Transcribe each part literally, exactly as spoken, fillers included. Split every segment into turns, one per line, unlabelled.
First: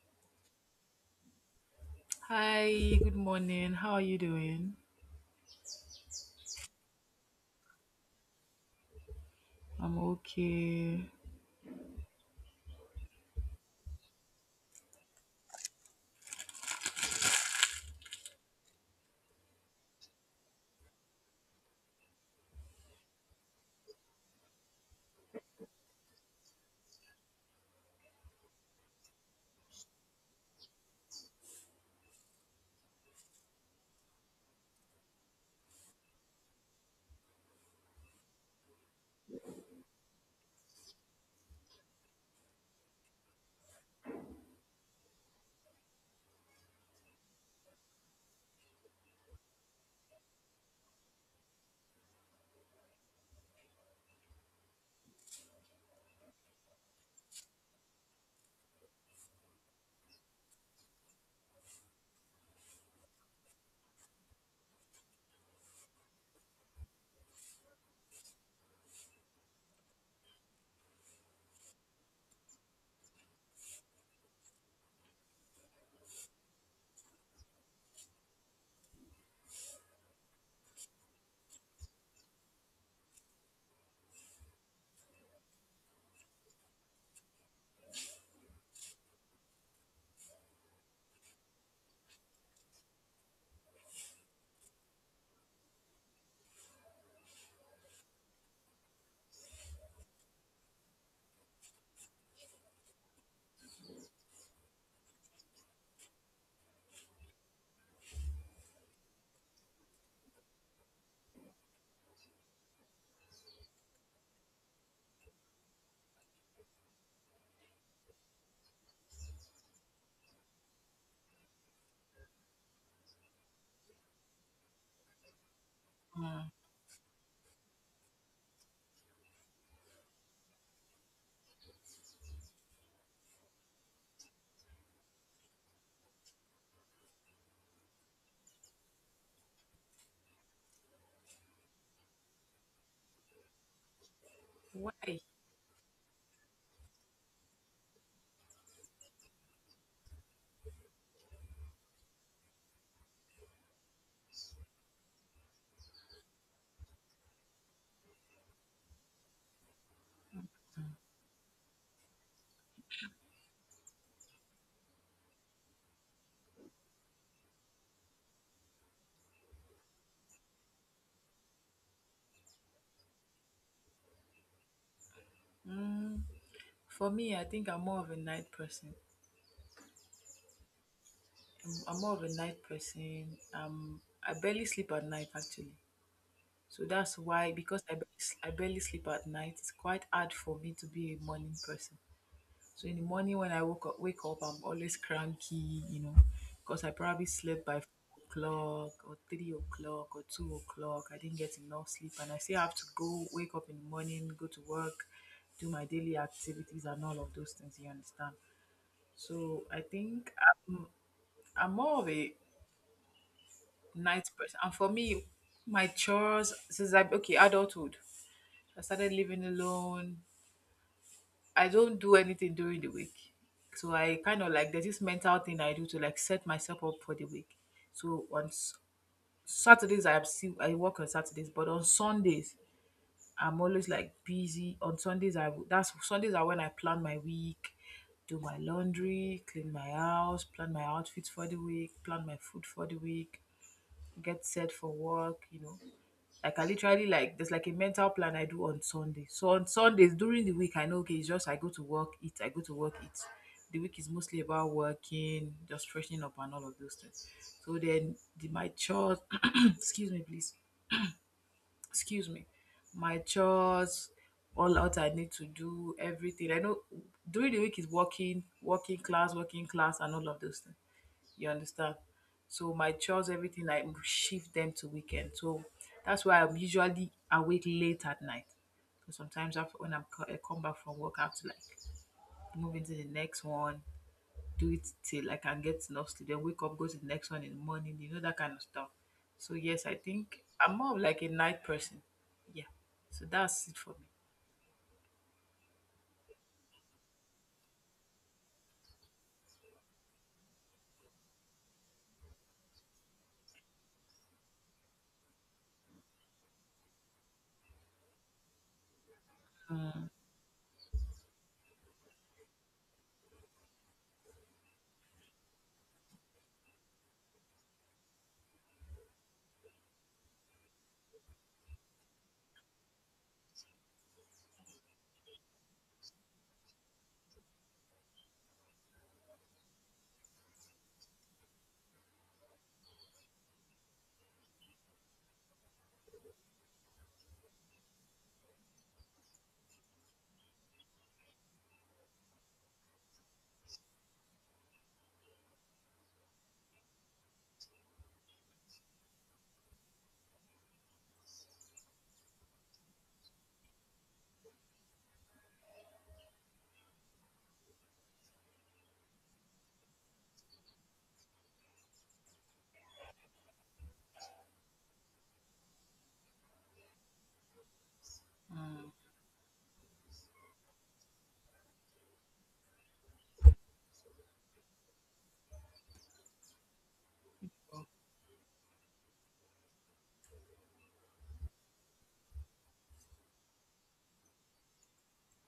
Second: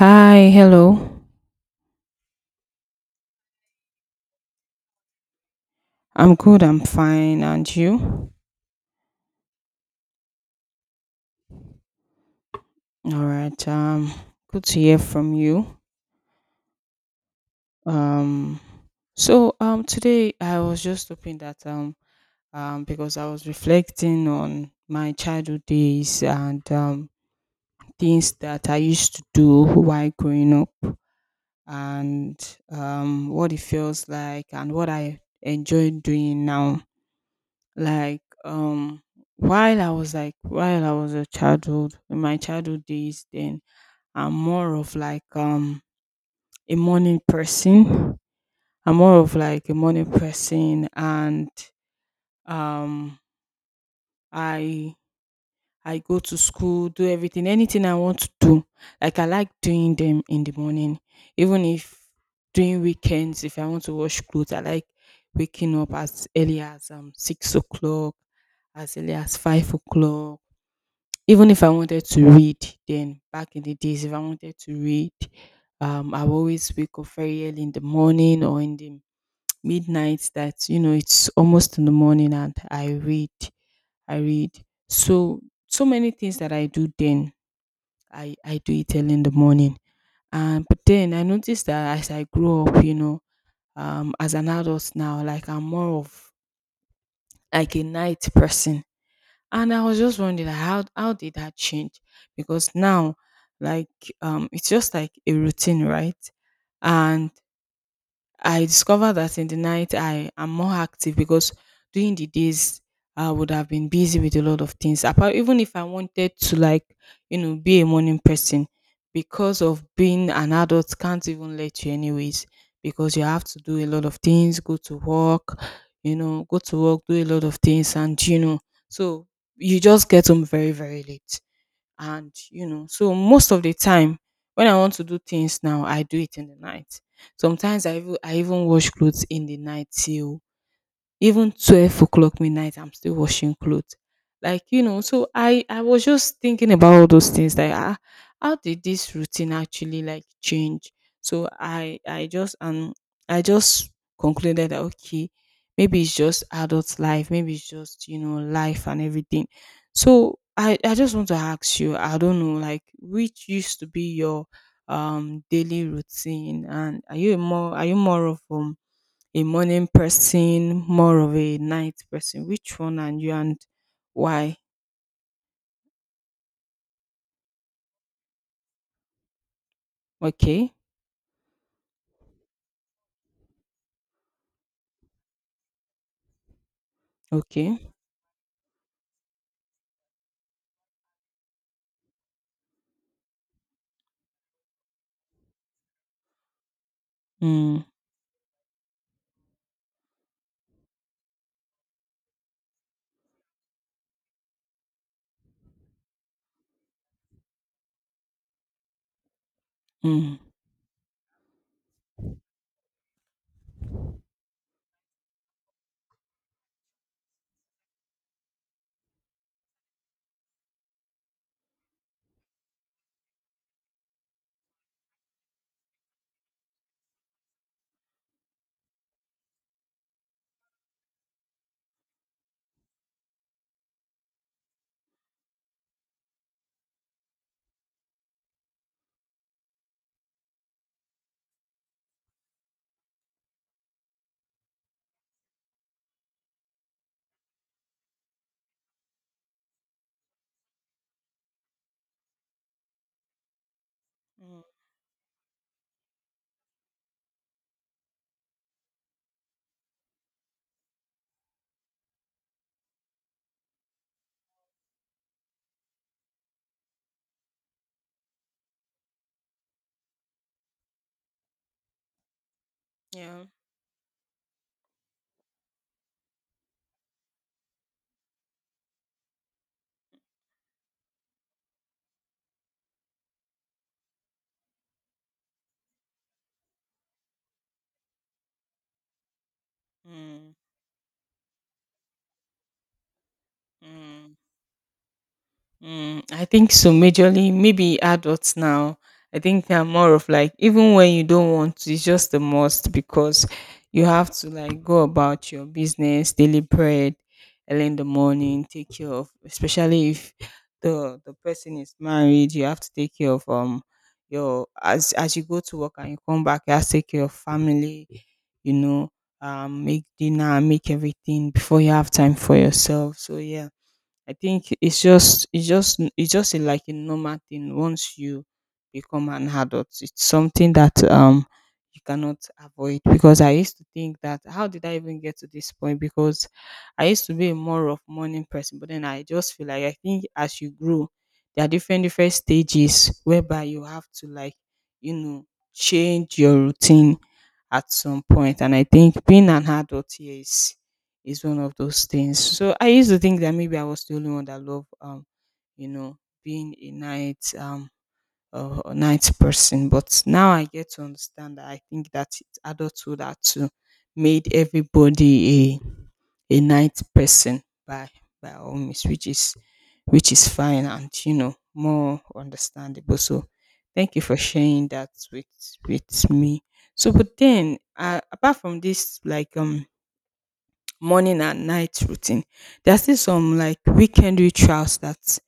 Hi, hello.
Hi, good morning. How are you doing?
I'm good, I'm fine, and you?
I'm okay.
All right. Um, good to hear from you. Um, so um today I was just hoping that um um because I was reflecting on my childhood days and um things that I used to do while growing up and um what it feels like and what I enjoy doing now. Like, um, while I was like, while I was a childhood, in my childhood days, then I'm more of like um a morning person. I'm more of like a morning person, and um, I I go to school, do everything, anything I want to do. Like I like doing them in the morning, even if during weekends, if I want to wash clothes, I like waking up as early as um six o'clock, as early as five o'clock. Even if I wanted to read, then back in the days, if I wanted to read, um, I will always wake up very early in the morning or in the midnight, that, you know, it's almost in the morning and I read, I read. So, so many things that I do then, I, I do it early in the morning. And but then I noticed that as I grew up, you know, um, as an adult now, like I'm more of like a night person. And I was just wondering, like, how how did that change? Because now, like, um, it's just like a routine, right? And I discovered that in the night I am more active because during the days I would have been busy with a lot of things. Apart even if I wanted to, like, you know, be a morning person, because of being an adult can't even let you anyways because you have to do a lot of things, go to work, you know,
Hmm.
go to work, do a lot of things, and you know, so you just get home very, very late, and you know so most of the time when I want to do things now I do it in the night. Sometimes i even I even wash clothes in the night till even twelve o'clock midnight. I'm still washing clothes, like you know.
Why?
So i i was just thinking about all those things, like ah, how did this routine actually, like, change. So i i just um i just concluded that okay, maybe it's just adult life, maybe it's just, you know, life and everything. So i i just want to ask you, I don't know, like which used to be your um daily routine, and are you a more are you more of um a morning person, more of a night person? Which one are you, and why?
Mm, for me, I think I'm more of a night person.
Okay,
I'm, I'm more of a night person. Um, I barely sleep at night actually. So that's why because
okay.
I barely, I barely sleep at night, it's quite hard for me to be a morning person. So in the morning when I woke up, wake up, I'm always cranky, you know, because I probably slept by
Mm,
four o'clock or three o'clock or two o'clock. I didn't get enough sleep, and I still have to go wake up in the morning, go to work, do my daily activities, and all of those things. You understand? So I think
mm.
I'm, I'm more of a night person, and for me, my chores since I okay adulthood, I started living alone. I don't do anything during the week. So I kind of like there's this mental thing I do to like set myself up for the week. So on S- Saturdays I have still I work on Saturdays, but on Sundays I'm always like busy. On Sundays I w- that's Sundays are when I plan my week, do my laundry, clean my house, plan my outfits for the week, plan my food for the week, get set for work, you know. Like, I can literally like there's like a mental plan I do on Sunday. So on Sundays during the week, I know okay, it's just I go to work, eat, I go to work, eat. The week is mostly
Mm,
about working, just freshening up and all of those things. So then the, my chores, excuse me, please, excuse me, my chores, all out I need to do, everything. I know during the week is working, working class, working class, and all of those things. You understand? So my chores,
yeah.
everything, I shift them to weekend. So that's why I'm usually awake late at night. So sometimes after, when I'm co- I come back from work, I have to like move into the next one, do it till I can get enough sleep, then wake up, go to the next one in the morning, you know, that kind of stuff. So yes, I think
Mm,
I'm more of like a night person. Yeah. So that's it for me.
mm. Mm, I think so, majorly, maybe adults now. I think they're more of like, even when you don't want to, it's just a must because you have to, like, go about your business, daily bread, early in the morning, take care of,
Mm.
especially if the the person is married, you have to take care of um your, as as you go to work and you come back, you have to take care of family, you know, um make dinner, make everything before you have time for yourself. So yeah, I think it's just it's just it's just a, like, a normal thing once you become an adult. It's something that um you cannot avoid because I used to think that how did I even get to this point? Because I used to be a more of morning person, but then I just feel like I think as you grow, there are different different stages whereby you have to, like, you know, change your routine at some point, and I think being an adult here is is one of those things. So I used to think that maybe I was the only one that loved, um, you know, being a night um a, a night person. But now I get to understand that I think that it- adulthood that to made everybody a night person by by all means, which is which is fine, and you know, more understandable. So thank you for sharing that with with me. So, but then uh, apart from this, like, um morning and night routine, there's still some like weekend rituals that,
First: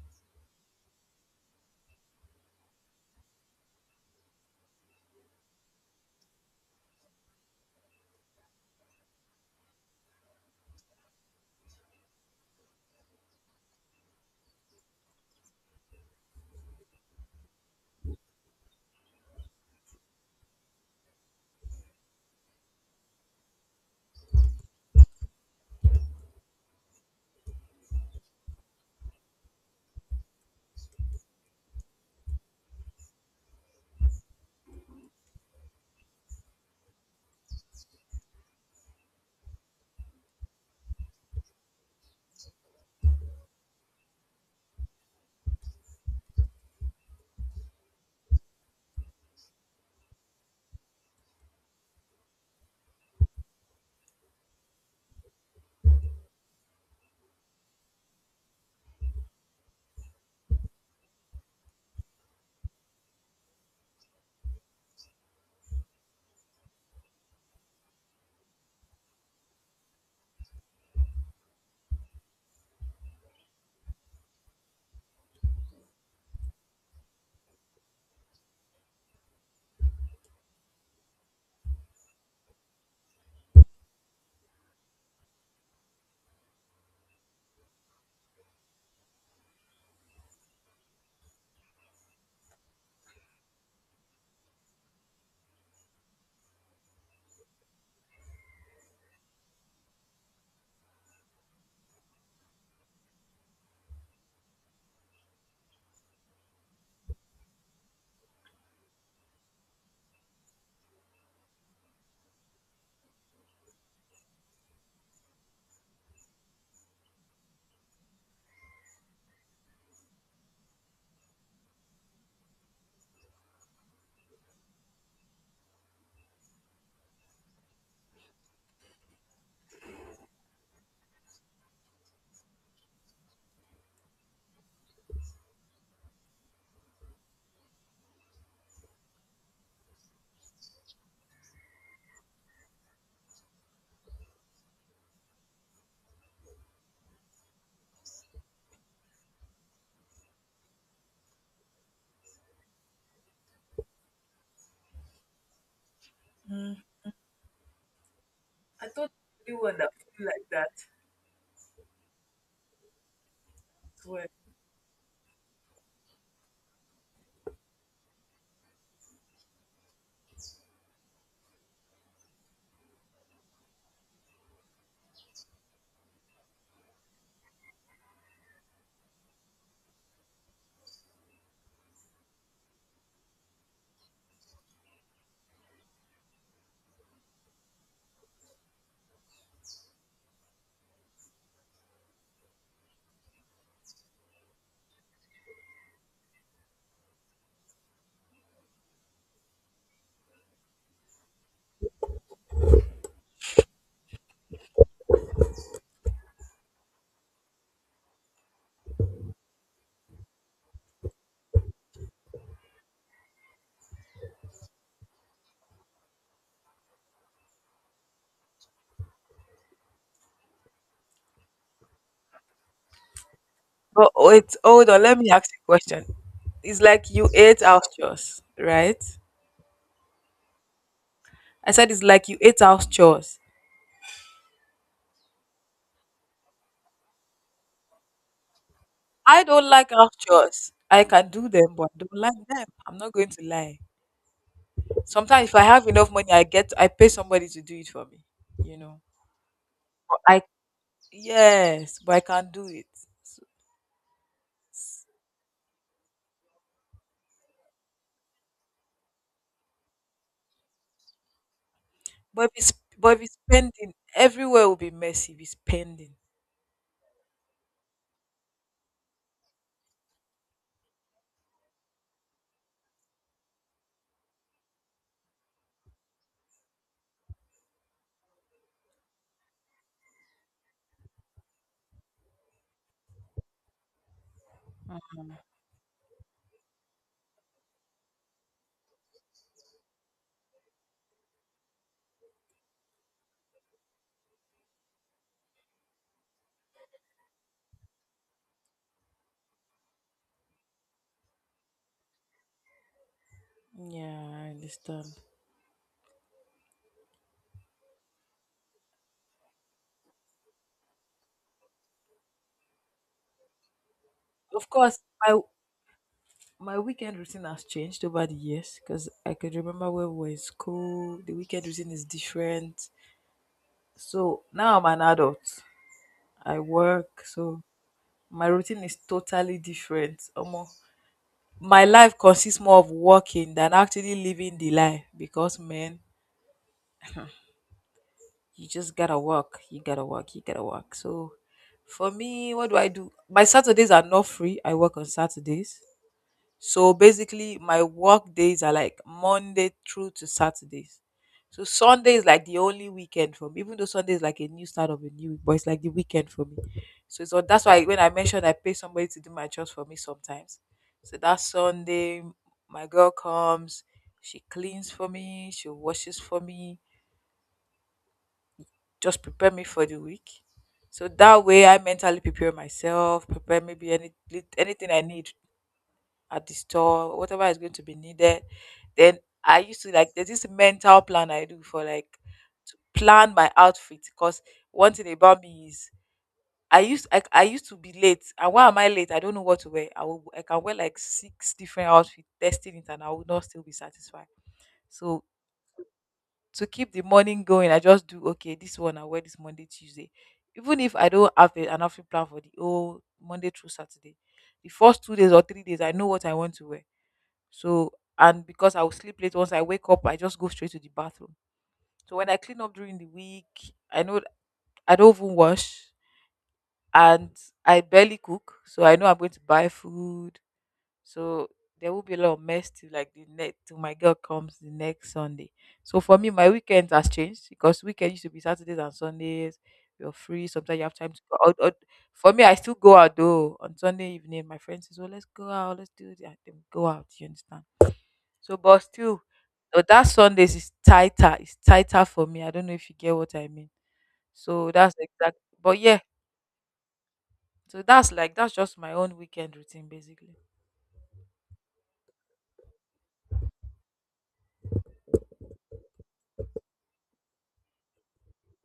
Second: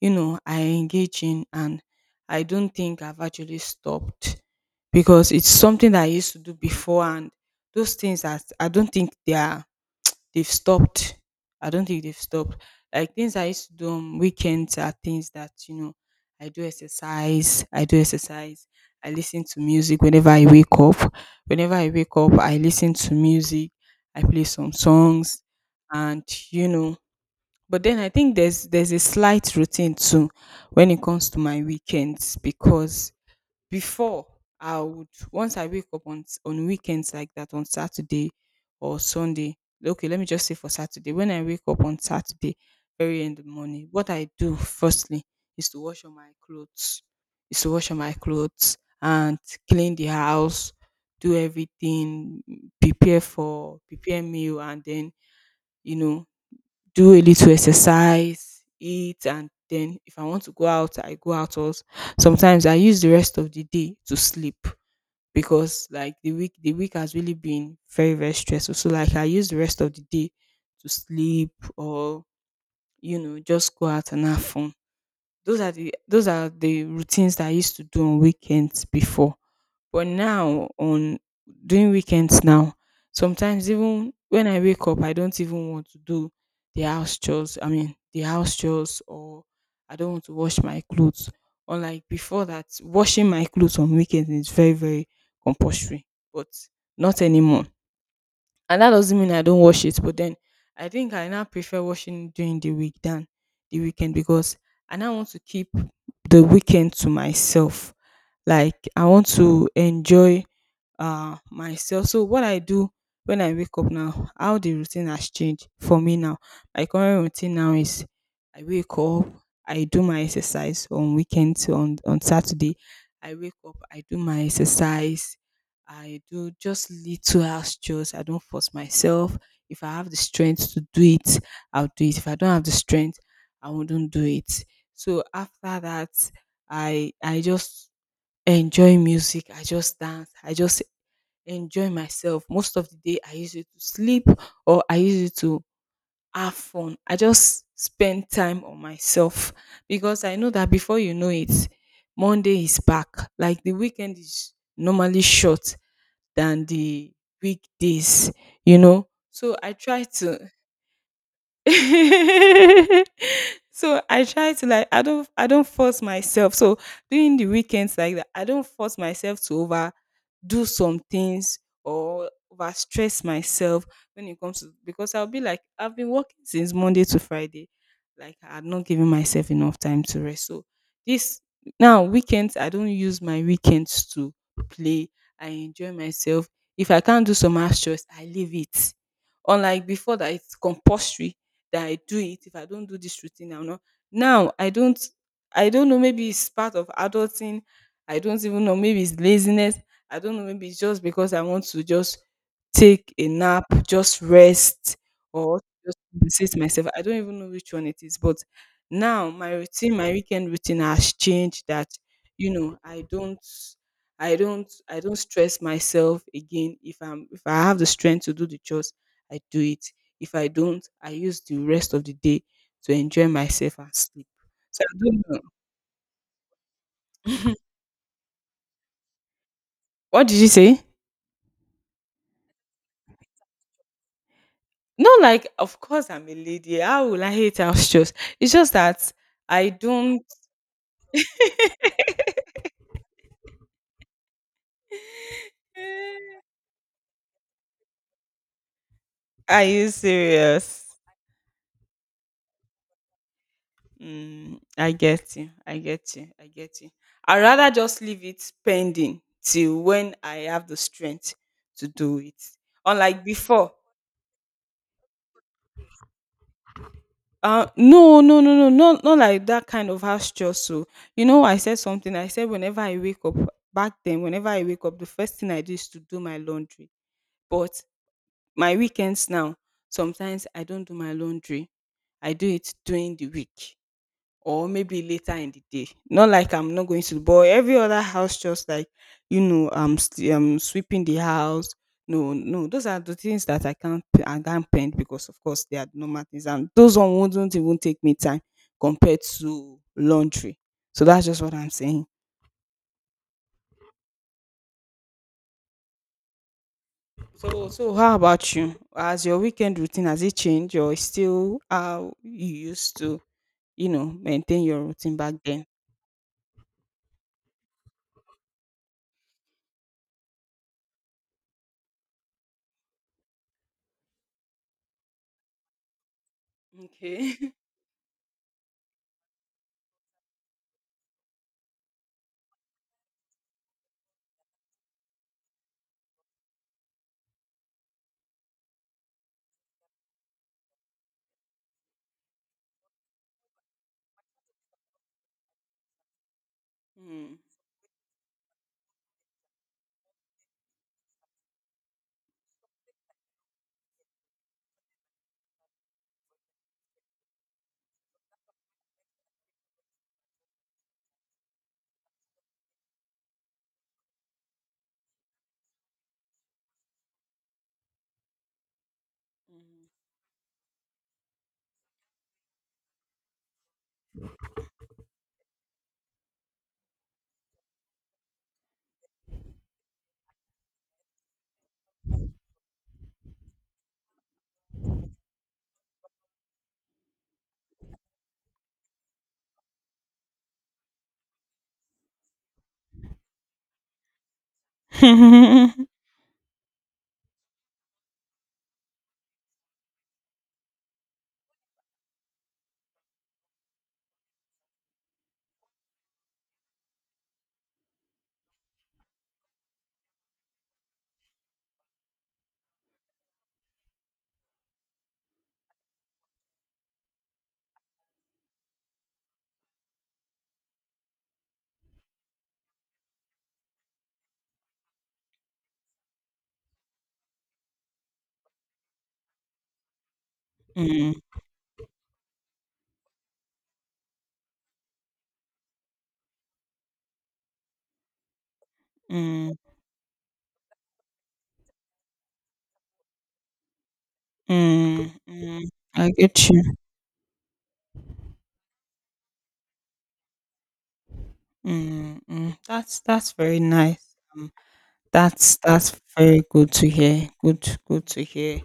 you know, I engage in, and I don't think I've actually stopped because it's something that I used to do before, and those things that I don't think they are they've stopped. I don't think they've stopped. Like things I used to do on weekends are things that, you know, I do exercise, I do exercise, I listen to music whenever I wake up. Whenever I wake up, I listen to music, I play some songs, and you know, but then I think there's there's a slight routine too when it comes to my weekends because before I would once I wake up on s- on weekends like that, on Saturday or Sunday. Okay, let me just say for Saturday. When I wake up on Saturday, very in the morning, what I do firstly is to wash all my clothes. Is to wash all my clothes and clean the house, do everything, prepare for prepare meal, and then, you know, do a little exercise, eat, and then if I want to go out, I go out also. Sometimes I use the rest of the day to sleep because, like, the week the week has really been very, very stressful. So like I use the rest of the day to sleep, or you know, just go out and have fun. Those are the those are the routines that I used to do on weekends before. But now on during weekends now, sometimes even when I wake up, I don't even want to do the house chores. I mean the house chores, or I don't want to wash my clothes. Unlike before that, washing my clothes on weekends is very, very compulsory. But not anymore. And that doesn't mean I don't wash it, but then I think I now prefer washing during the week than the weekend because I now want to keep the weekend to myself. Like I want to enjoy uh, myself. So what I do when I wake up now, how the routine has changed for me now. My current routine now is I wake up, I do my exercise on weekends, on on Saturday. I wake up, I do my exercise. I do just little house chores. I don't force myself. If I have the strength to do it, I'll do it. If I don't have the strength, I wouldn't do it. So after that, I I just enjoy music. I just dance. I just enjoy myself. Most of the day I use it to sleep, or I use it to have fun. I just spend time on myself because I know that before you know it, Monday is back. Like the weekend is normally short than
Mm.
the weekdays, you
I
know.
thought
So
you were
I
the
try
like
to
that.
So I
Well,
try to, like, I don't I don't force myself. So during the weekends like that, I don't force myself to over do some things or over stress myself when it comes to, because I'll be like I've been working since Monday to Friday. Like I'm not giving myself enough time to rest. So this now weekends I don't use my weekends to play. I enjoy myself. If I can't do some house chores, I leave it, unlike before that it's compulsory that I do it. If I don't do this routine, I'm not. Now I don't. I don't know. Maybe it's part of adulting. I don't even know. Maybe it's laziness. I don't know. Maybe it's just because I want to just take a nap, just rest, or compensate myself. I don't even know which one it is. But now my routine, my weekend routine has changed that, you know, I don't I don't I don't stress myself again. If I'm if I have the strength to do the chores, I do it. If I don't, I use the rest of the day to enjoy myself and
but
sleep.
wait,
So
hold
I
on. Let me
don't
ask you a question. It's like you
know.
ate house chores, right?
What did you say?
I said it's like you ate house chores.
No, like, of course I'm a lady. How will I hate house chores? It's just that
I
I
don't like house
don't.
chores. I can do them, but I don't like them. I'm not going to lie. Sometimes if I have enough
Eh,
money, I get I pay somebody to do it for me. You know,
are you
but I
serious?
yes, but I can do it. So-
Mm, I get you. I get you. I get you. I'd rather just leave it pending till when I have the strength to do it.
But if it's but if
Unlike
it's
before.
pending, everywhere will be messy. If it's pending,
Uh, no, no, no, no, not, not like that kind of house chore. So, you know, I said something. I said, whenever I wake up, back then, whenever I wake up, the first thing I do is to do my laundry. But my weekends now, sometimes I don't do my laundry. I do it during the week, or maybe later in the day. Not like I'm not going to, but every other house, just like, you know, um, st- um, sweeping the house. No, no, those are the things that I can't, p- I can't paint because, of course, they are normal things, and those one wouldn't even take me time compared to laundry. So that's just what I'm saying.
yeah, I understand.
So, so how about you? Has your weekend routine, has it changed, or is still how you used to, you know, maintain
Of
your
course,
routine back
I
then?
my weekend routine has changed over the years because I could remember when we were in school, the weekend routine is different. So now I'm an adult. I work,
Okay.
so my routine is totally different. Almost my life consists more of working than actually living the life because man, you just gotta work, you gotta work, you gotta work. So for me, what do I do? My Saturdays are not free. I work on Saturdays. So basically, my work days are like Monday through to Saturdays. So Sunday is like the only weekend for me, even though Sunday is like a new start of a new week, but it's like the weekend for me. So, so that's why when I mentioned I pay somebody to do my chores for me sometimes. So that Sunday, my girl comes, she cleans for me, she washes for me, just prepare me for the week. So that way, I mentally prepare myself, prepare maybe any lit- anything I need at the store, whatever is going to be needed. Then I used to like there's this mental plan I do for like to plan my outfit because one thing about me is I used I, I used to be late and why am I late? I don't know what to wear. I will I can wear like six different outfits, testing it and I will not still be satisfied. So
Hmm.
to keep the morning going, I just do okay, this one I wear this Monday, Tuesday. Even if I don't have a- an outfit plan for the whole Monday through Saturday, the first two days or three days I know what I want to wear so, and because I will sleep late, once I wake up, I just go straight to the bathroom. So when I clean up during the week, I know I don't even wash and I barely cook. So I know I'm going to buy food. So there will be a lot of mess till like the next till my girl comes the next Sunday. So for me, my weekend has changed because weekend used to be Saturdays and Sundays. You're free. Sometimes you have
Mm,
time to go out. Out- For me, I still go out though on Sunday evening. My friends says, "Oh, let's go out. Let's do that." Then we go out. You understand? So, but still,
mm,
but that Sundays is tighter. It's tighter for me. I don't know if you get what I mean. So that's
mm,
exact.
mm.
But yeah,
I get you.
so that's like that's just my own weekend routine basically.
Mm, mm. That's that's very nice. Um, that's that's very good to hear. Good, good to hear.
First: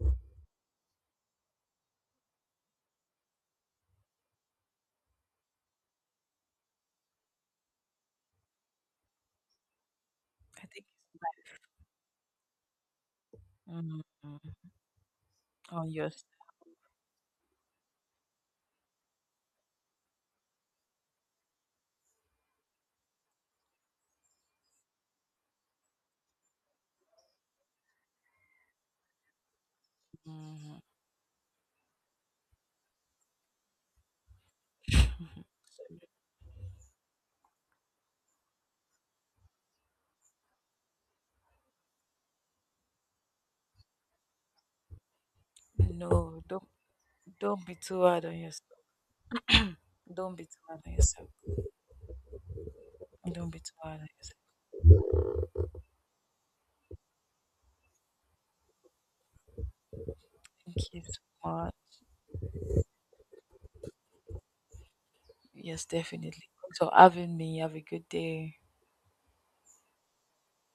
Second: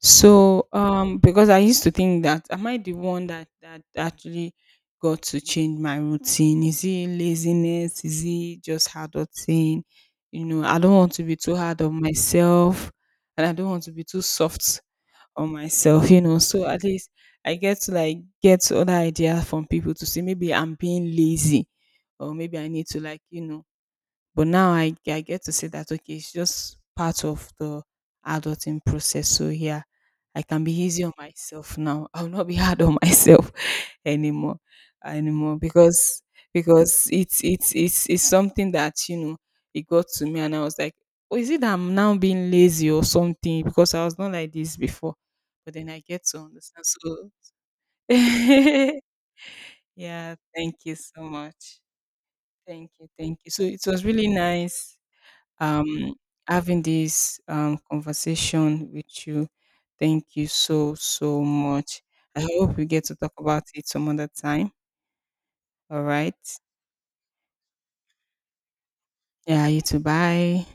So, um, because I used to think that, am I the one that that actually got to change my routine? Is it laziness? Is it just hard of thing? You know,
I
I
think
don't want to be too hard on myself, and I don't want to
mm
be too
mm,
soft on
on your
myself. You
s-
know, so at least I get to, like, get other ideas from people to see maybe I'm being lazy, or maybe I need to, like, you know, but now I I get to say that okay, it's just part of the adulting process. So yeah, I can be
mm,
easy on myself now. I'll not be hard on myself anymore anymore because because it's it's it's it's something that, you know, it got to me, and I was like, oh, is it that I'm now being lazy or something? Because I was not like this before. But then I get to
no, don't
understand. So
don't be too hard on yourself. Don't
yeah,
be too
thank
hard on
you so
yourself.
much. Thank you, thank you.
Don't be
So
too
it
hard
was
on
really
yourself.
nice, um, having this, um, conversation with you. Thank you
Thank
so,
you
so
so much.
much. I hope we get to talk about it some other time.
Yes,
All right.
definitely. Thanks for having me. Have a good day.
Yeah, you too. Bye.